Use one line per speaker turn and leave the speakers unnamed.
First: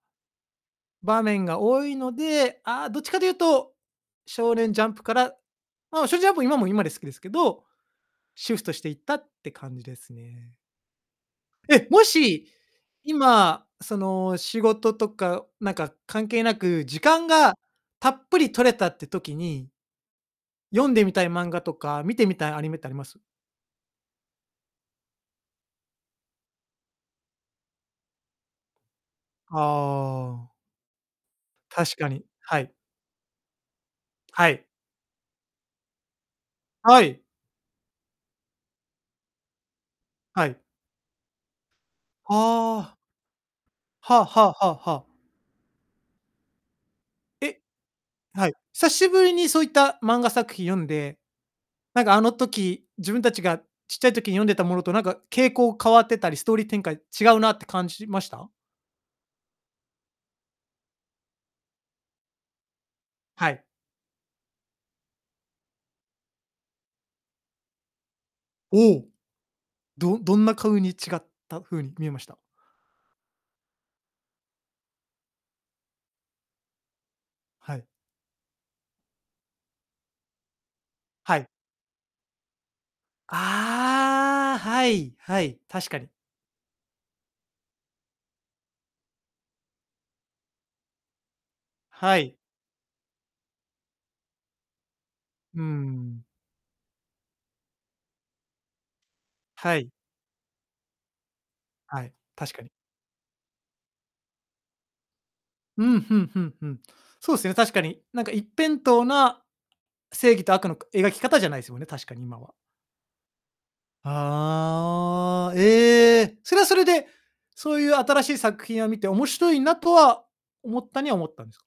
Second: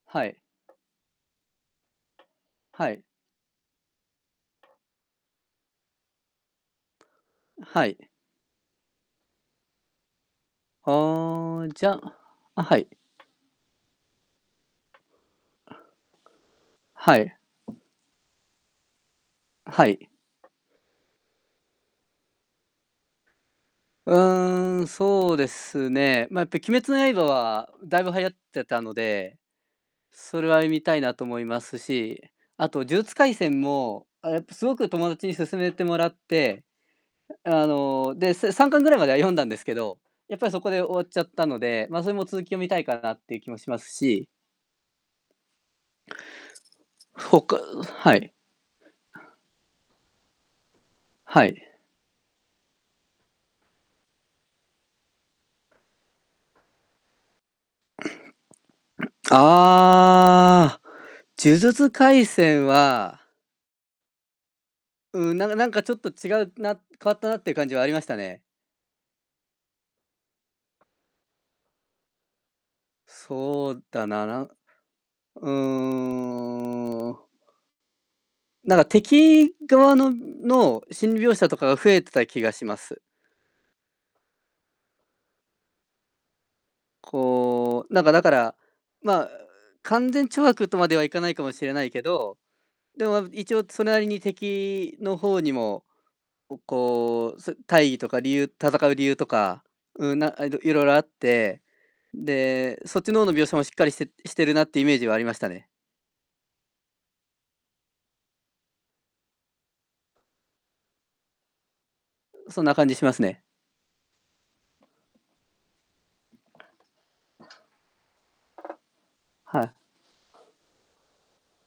はい。
場面が多いので、あ、
は
どっ
い。
ちかというと、少年ジャンプからま、しょジャンプ今も今で好きですけど、
はい。
シフトしていったって感じですね。
ああ、じ
え、
ゃ
もし、
あ、はい。
今その仕事とか、なんか関係なく時
は
間
い。
がたっぷり取れたって時に
はい。
読んでみたい漫画とか、見てみたいアニメってあります？
うーん、そうですね。ま、やっぱり鬼滅の刃はだいぶ流行ってたので、そ
あ
れ
あ。
は、い見たいなと思います
確か
し、
に、は
あ
い。
と呪術廻戦も、あ、やっ
は
ぱ
い。
すごく友達に勧めてもらって、
はい。
え、あの、で、せ3巻ぐらいまでは読んだんですけど、やっぱ
は
りそ
い。
こで終わっちゃったので、ま、それも続き読みたい
ああ。
かなっていう気もします
はあ
し。
はあはあはあ。
すほか
え
うはい。
はい。さしぶりにそういった漫画作品読んで、
はい。
なんかあの時、自分たちがちっちゃい時に読んでたものとなんか、傾向変わってたり、ストーリー展開違うなって感じました？
ああ、呪術廻戦は
はい。
うん、ながなんかちょっと違うな、変わったなっていう感じはありましたね。
おお。どどんなかうに違った風に見えました？
そうだな、なうーん。
はい。
なんか敵側のんの心理描
はい。
写とかが増えてた気がします。
ああ。はい、はい、確かに。
こう、なんかだから、ま、う勧善懲悪とまではいかないかもしれないけ
はい。
ど、でも、あ、一応それなりに敵の方に
う
も、
ん。
おこう、そ大義とか理由戦う理由とか、
はい。
う、なんえっと、いろいろあって、
はい、確かに。
で、そっちの方の描写もしっかりしてしてるなっていうイメージはありましたね。
うん、ふんふんふん。そうすね、確かに。なんか一辺倒な正義と悪の、く描き方じゃないすもんね。確かに今
う、
は。
そんな感じしますね。
ああ。え、それはそれで、そういう新しい作品を見て、面白い
はい。
なとは思ったには思ったんすか？